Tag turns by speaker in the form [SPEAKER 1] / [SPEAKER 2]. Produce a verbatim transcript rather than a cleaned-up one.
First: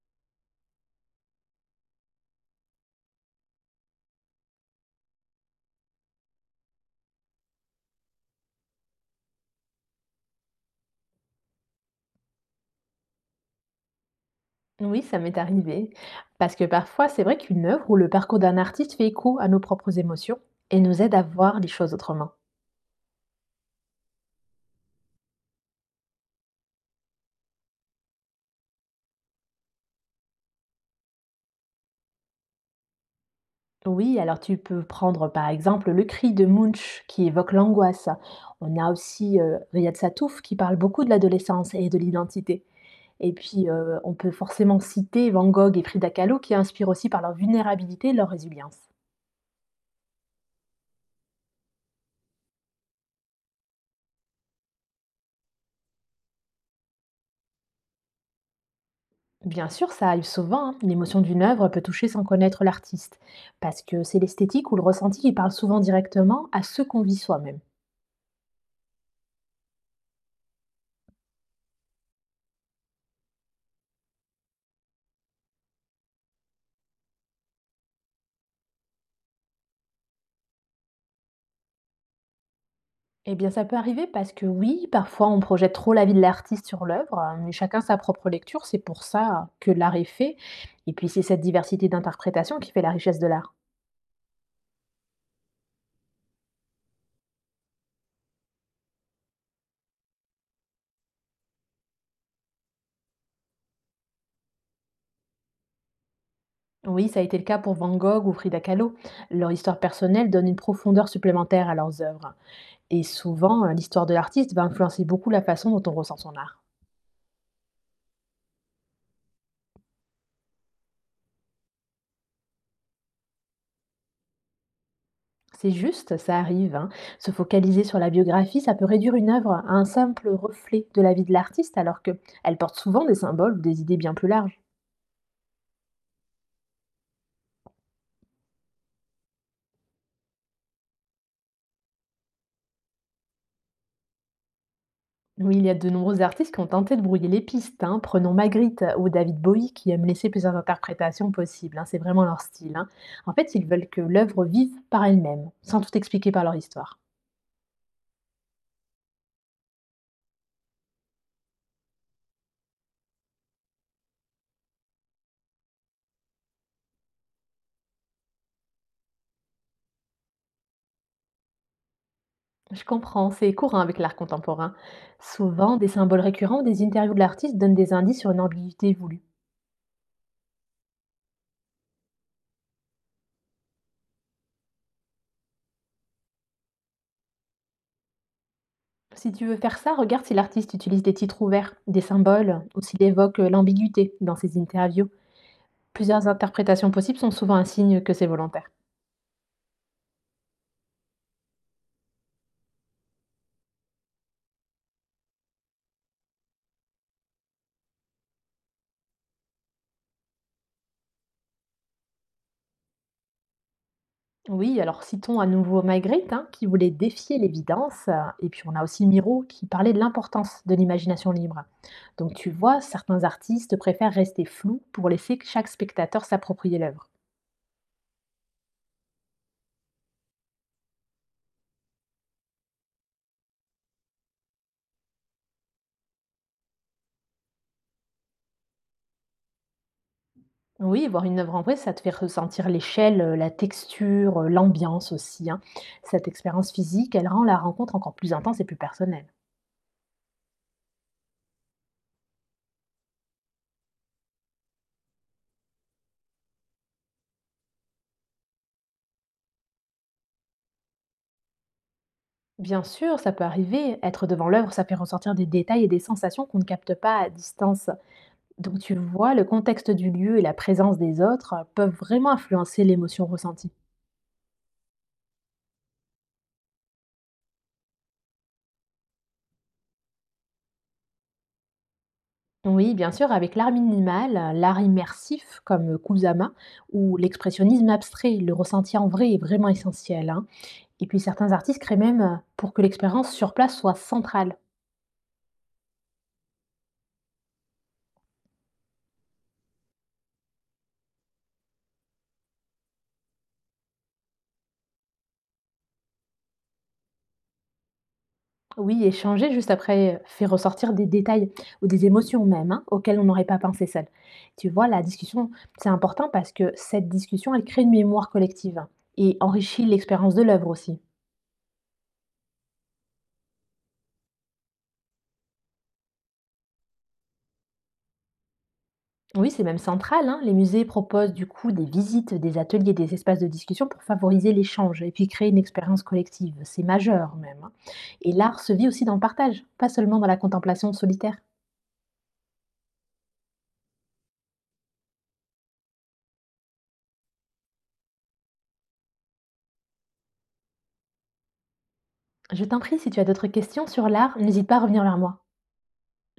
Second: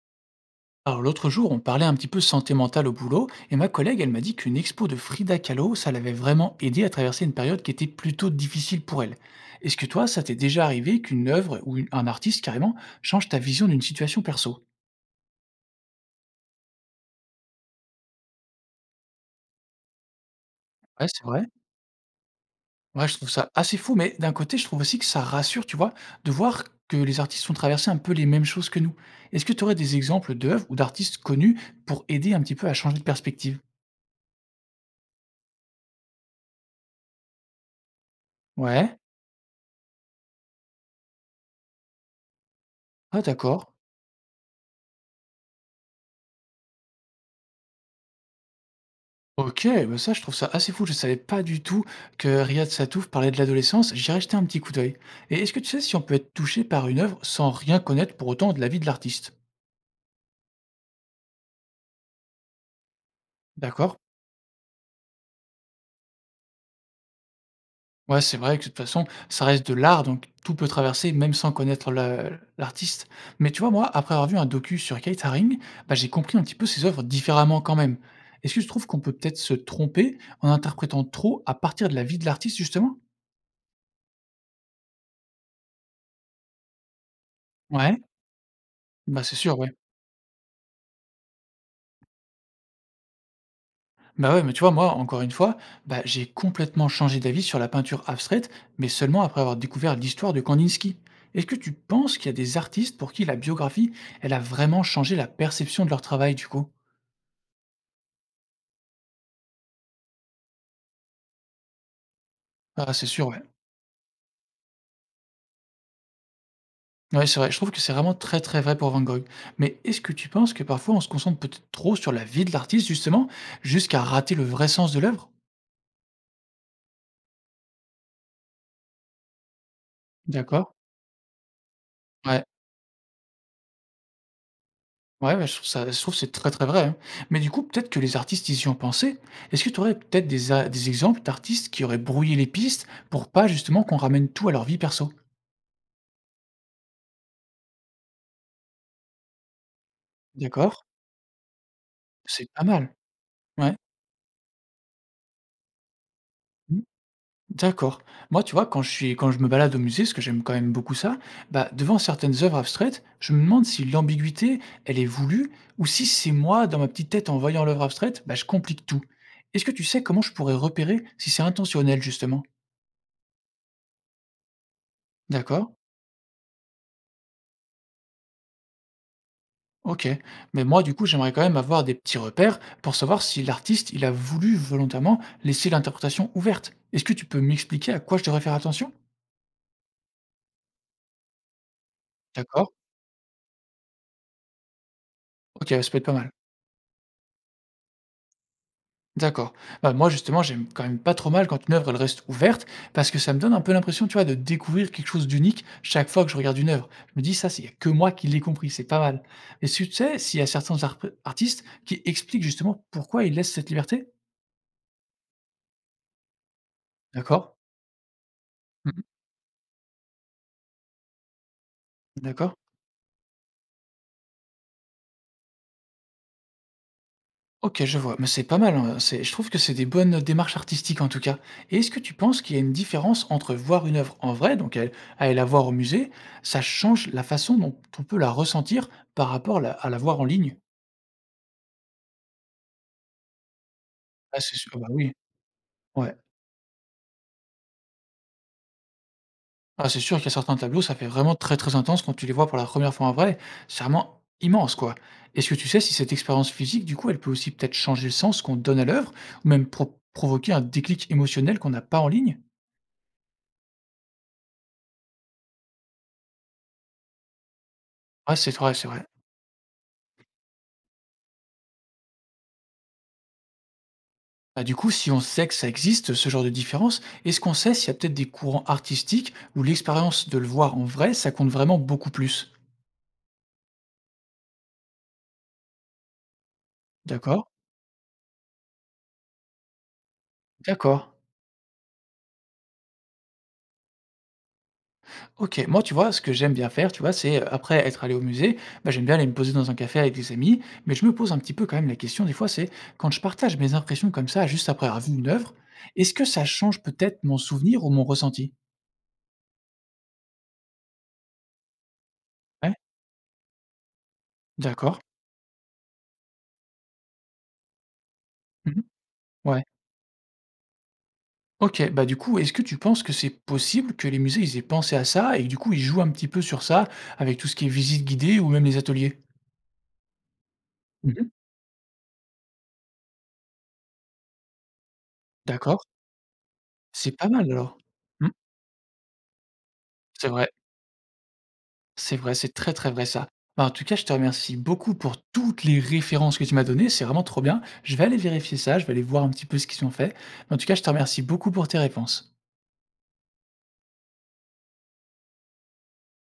[SPEAKER 1] Alors l'autre jour, on parlait un petit peu santé mentale au boulot, et ma collègue, elle m'a dit qu'une expo de Frida Kahlo, ça l'avait vraiment aidé à traverser une période qui était plutôt difficile pour elle. Est-ce que toi, ça t'est déjà arrivé qu'une œuvre ou une- un artiste carrément change ta vision d'une situation perso?
[SPEAKER 2] Oui, ça m'est arrivé. Parce que parfois, c'est vrai qu'une œuvre ou le parcours d'un artiste fait écho à nos propres émotions et nous
[SPEAKER 1] Ouais,
[SPEAKER 2] aide à
[SPEAKER 1] c'est vrai.
[SPEAKER 2] voir les choses autrement.
[SPEAKER 1] Ouais, je trouve ça assez fou, mais d'un côté, je trouve aussi que ça rassure, tu vois, de voir que les artistes ont traversé un peu les mêmes choses que nous. Est-ce que tu aurais des exemples d'œuvres ou d'artistes connus pour aider un petit peu à changer de perspective?
[SPEAKER 2] Oui, alors tu peux prendre par exemple le cri de Munch qui évoque l'angoisse. On a
[SPEAKER 1] Ouais,
[SPEAKER 2] aussi euh, Riyad Sattouf qui parle beaucoup de l'adolescence et de l'identité.
[SPEAKER 1] ah
[SPEAKER 2] Et puis,
[SPEAKER 1] d'accord.
[SPEAKER 2] euh, on peut forcément citer Van Gogh et Frida Kahlo qui inspirent aussi par leur vulnérabilité et leur résilience.
[SPEAKER 1] OK, bah, ça, je trouve ça assez fou. Je savais pas du tout que Riyad Sattouf parlait de l'adolescence. J'irai jeter un petit coup d'œil. Et est-ce que tu sais si on peut être touché par une œuvre sans rien connaître pour autant de la vie de l'artiste?
[SPEAKER 2] Bien sûr, ça arrive souvent, hein. L'émotion d'une œuvre peut toucher sans connaître l'artiste, parce
[SPEAKER 1] D'accord.
[SPEAKER 2] que c'est l'esthétique ou le ressenti qui parle souvent directement à ce qu'on vit soi-même.
[SPEAKER 1] Ouais, c'est vrai que de toute façon, ça reste de l'art, donc tout peut traverser, même sans connaître la- l'artiste. Mais tu vois, moi, après avoir vu un docu sur Kate Haring, bah, j'ai compris un petit peu ses œuvres différemment quand même. Est-ce que je trouve qu'on peut peut-être se tromper en interprétant trop à partir de la vie de l'artiste, justement?
[SPEAKER 2] Eh bien, ça peut arriver parce que oui, parfois on projette trop la vie de l'artiste sur l'œuvre, hein, mais chacun sa
[SPEAKER 1] Ouais,
[SPEAKER 2] propre lecture, c'est pour
[SPEAKER 1] bah c'est
[SPEAKER 2] ça
[SPEAKER 1] sûr, ouais.
[SPEAKER 2] que l'art est fait. Et puis c'est cette diversité d'interprétation qui fait la richesse de l'art.
[SPEAKER 1] Bah ouais, mais tu vois, moi, encore une fois, bah, j'ai complètement changé d'avis sur la peinture abstraite, mais seulement après avoir découvert l'histoire de Kandinsky. Est-ce que tu penses qu'il y a des artistes pour qui la biographie, elle a vraiment changé la perception de leur travail, du coup?
[SPEAKER 2] Oui, ça a été le cas pour Van Gogh ou Frida Kahlo. Leur histoire personnelle donne une profondeur supplémentaire à leurs œuvres.
[SPEAKER 1] Ah,
[SPEAKER 2] Et
[SPEAKER 1] c'est sûr, ouais.
[SPEAKER 2] souvent, euh, l'histoire de l'artiste va influencer beaucoup la façon dont on ressent son art.
[SPEAKER 1] Ouais, c'est vrai. Je trouve que c'est vraiment très très vrai pour Van Gogh. Mais est-ce que tu penses que parfois on se concentre peut-être trop sur la vie de l'artiste, justement, jusqu'à rater le vrai sens de l'œuvre?
[SPEAKER 2] C'est juste, ça arrive, hein. Se focaliser sur la biographie, ça peut réduire une œuvre à un simple
[SPEAKER 1] D'accord.
[SPEAKER 2] reflet de la vie de l'artiste, alors
[SPEAKER 1] Ouais.
[SPEAKER 2] qu'elle porte souvent des symboles ou des idées bien plus larges.
[SPEAKER 1] Ouais, ouais, je trouve ça, je trouve que c'est très, très vrai, hein. Mais du coup, peut-être que les artistes, ils y ont pensé. Est-ce que tu aurais peut-être des a des exemples d'artistes qui auraient brouillé les pistes pour pas justement qu'on ramène tout à leur vie perso?
[SPEAKER 2] Oui, il y a de nombreux artistes qui ont tenté de brouiller les pistes, hein. Prenons Magritte ou David Bowie qui aiment laisser plusieurs
[SPEAKER 1] D'accord,
[SPEAKER 2] interprétations possibles, hein. C'est vraiment leur
[SPEAKER 1] c'est pas
[SPEAKER 2] style, hein.
[SPEAKER 1] mal.
[SPEAKER 2] En fait, ils
[SPEAKER 1] Ouais.
[SPEAKER 2] veulent que l'œuvre vive par elle-même, sans tout expliquer par leur
[SPEAKER 1] Mmh.
[SPEAKER 2] histoire.
[SPEAKER 1] D'accord. Moi, tu vois, quand je suis quand je me balade au musée, parce que j'aime quand même beaucoup ça, bah, devant certaines œuvres abstraites, je me demande si l'ambiguïté, elle est voulue ou si c'est moi, dans ma petite tête, en voyant l'œuvre abstraite, bah, je complique tout. Est-ce que tu sais comment je pourrais repérer si c'est intentionnel, justement?
[SPEAKER 2] Je comprends, c'est courant avec l'art contemporain.
[SPEAKER 1] D'accord.
[SPEAKER 2] Souvent, des symboles récurrents des interviews de l'artiste donnent des indices sur une ambiguïté voulue.
[SPEAKER 1] OK, mais moi, du coup, j'aimerais quand même avoir des petits repères pour savoir si l'artiste, il a voulu volontairement laisser l'interprétation ouverte. Est-ce que tu peux m'expliquer à quoi je devrais faire attention?
[SPEAKER 2] Si tu veux faire ça, regarde si l'artiste utilise des titres ouverts, des symboles,
[SPEAKER 1] D'accord.
[SPEAKER 2] ou s'il évoque euh, l'ambiguïté dans ses interviews.
[SPEAKER 1] OK, ouais, ça peut être pas
[SPEAKER 2] Plusieurs
[SPEAKER 1] mal.
[SPEAKER 2] interprétations possibles sont souvent un signe que c'est volontaire.
[SPEAKER 1] D'accord. Bah, moi, justement, j'aime quand même pas trop mal quand une œuvre, elle reste ouverte parce que ça me donne un peu l'impression, tu vois, de découvrir quelque chose d'unique chaque fois que je regarde une œuvre. Je me dis, ça, c'est y a que moi qui l'ai compris, c'est pas mal. Et tu sais, s'il y a certains arp- artistes qui expliquent justement pourquoi ils laissent cette liberté?
[SPEAKER 2] Oui, alors citons à nouveau Magritte, hein, qui voulait défier
[SPEAKER 1] D'accord.
[SPEAKER 2] l'évidence, euh, et puis on a
[SPEAKER 1] Mhm.
[SPEAKER 2] aussi Miro qui parlait de l'importance de l'imagination libre. Donc tu
[SPEAKER 1] D'accord.
[SPEAKER 2] vois, certains artistes préfèrent rester flous pour laisser chaque spectateur s'approprier l'œuvre.
[SPEAKER 1] OK, je vois, mais c'est pas mal, hein, c'est, je trouve que c'est des bonnes démarches artistiques, en tout cas, et est-ce que tu penses qu'il y a une différence entre voir une œuvre en vrai, donc elle- à aller la voir au musée, ça change la façon dont on peut la ressentir par rapport la à la voir en ligne?
[SPEAKER 2] Oui, voir une œuvre en vrai, ça te fait ressentir l'échelle, heu, la texture,
[SPEAKER 1] Ah
[SPEAKER 2] heu,
[SPEAKER 1] c'est sûr, ah bah oui,
[SPEAKER 2] l'ambiance aussi, hein.
[SPEAKER 1] ouais.
[SPEAKER 2] Cette expérience physique, elle rend la rencontre encore plus intense et plus personnelle.
[SPEAKER 1] Ah c'est sûr qu'il y a certains tableaux, ça fait vraiment très, très intense quand tu les vois pour la première fois en vrai, c'est vraiment immense, quoi. Est-ce que tu sais si cette expérience physique, du coup, elle peut aussi peut-être changer le sens qu'on donne à l'œuvre ou même pro provoquer un déclic émotionnel qu'on n'a pas en ligne?
[SPEAKER 2] Bien sûr, ça peut arriver. Être devant l'œuvre, ça fait ressortir des détails et des sensations qu'on ne capte pas à distance.
[SPEAKER 1] Ouais, c'est vrai,
[SPEAKER 2] Donc
[SPEAKER 1] c'est
[SPEAKER 2] tu
[SPEAKER 1] vrai.
[SPEAKER 2] vois, le contexte du lieu et la présence des autres, heu, peuvent vraiment influencer l'émotion ressentie.
[SPEAKER 1] Bah, du coup, si on sait que ça existe, ce genre de différence, est-ce qu'on sait s'il y a peut-être des courants artistiques où l'expérience de le voir en vrai, ça compte vraiment beaucoup plus?
[SPEAKER 2] Oui, bien sûr, avec l'art minimal, heu, l'art immersif comme, Kusama ou
[SPEAKER 1] D'accord,
[SPEAKER 2] l'expressionnisme abstrait, le ressenti en vrai est vraiment essentiel, hein.
[SPEAKER 1] d'accord.
[SPEAKER 2] Et puis certains artistes créent même euh, pour que l'expérience sur place soit centrale.
[SPEAKER 1] OK, moi, tu vois, ce que j'aime bien faire, tu vois, c'est, heu, après être allé au musée, bah, j'aime bien aller me poser dans un café avec des amis, mais je me pose un petit peu quand même la question des fois, c'est quand je partage mes impressions comme ça, juste après avoir vu une œuvre, est-ce que ça change peut-être mon souvenir ou mon ressenti?
[SPEAKER 2] Oui, échanger juste après euh, fait ressortir des détails ou des émotions même
[SPEAKER 1] Ouais,
[SPEAKER 2] hein, auxquelles on n'aurait pas pensé seul. Tu vois, la
[SPEAKER 1] d'accord.
[SPEAKER 2] discussion, c'est important parce que cette discussion, elle crée une mémoire
[SPEAKER 1] Mmh.
[SPEAKER 2] collective et
[SPEAKER 1] Ouais.
[SPEAKER 2] enrichit l'expérience de l'œuvre aussi.
[SPEAKER 1] OK, bah, du coup, est-ce que tu penses que c'est possible que les musées, ils aient pensé à ça et que, du coup, ils jouent un petit peu sur ça avec tout ce qui est visite guidée ou même les ateliers?
[SPEAKER 2] Oui, c'est même central, hein. Les musées
[SPEAKER 1] Mmh.
[SPEAKER 2] proposent du coup des visites, des ateliers, des espaces de discussion pour favoriser l'échange et puis créer une
[SPEAKER 1] D'accord,
[SPEAKER 2] expérience collective. C'est
[SPEAKER 1] c'est pas
[SPEAKER 2] majeur
[SPEAKER 1] mal
[SPEAKER 2] même, hein.
[SPEAKER 1] alors. Mmh,
[SPEAKER 2] Et l'art se vit aussi dans le partage, pas seulement dans
[SPEAKER 1] c'est
[SPEAKER 2] la
[SPEAKER 1] vrai,
[SPEAKER 2] contemplation solitaire.
[SPEAKER 1] c'est vrai, c'est très, très vrai ça. Bah, en tout cas, je te remercie beaucoup pour toutes les références que tu m'as données, c'est vraiment trop bien. Je vais aller vérifier ça, je vais aller voir un petit peu ce qu'ils ont fait. Mais en tout cas, je te remercie beaucoup pour tes réponses.
[SPEAKER 2] Je t'en prie, si tu as d'autres questions sur l'art, n'hésite pas à revenir vers moi.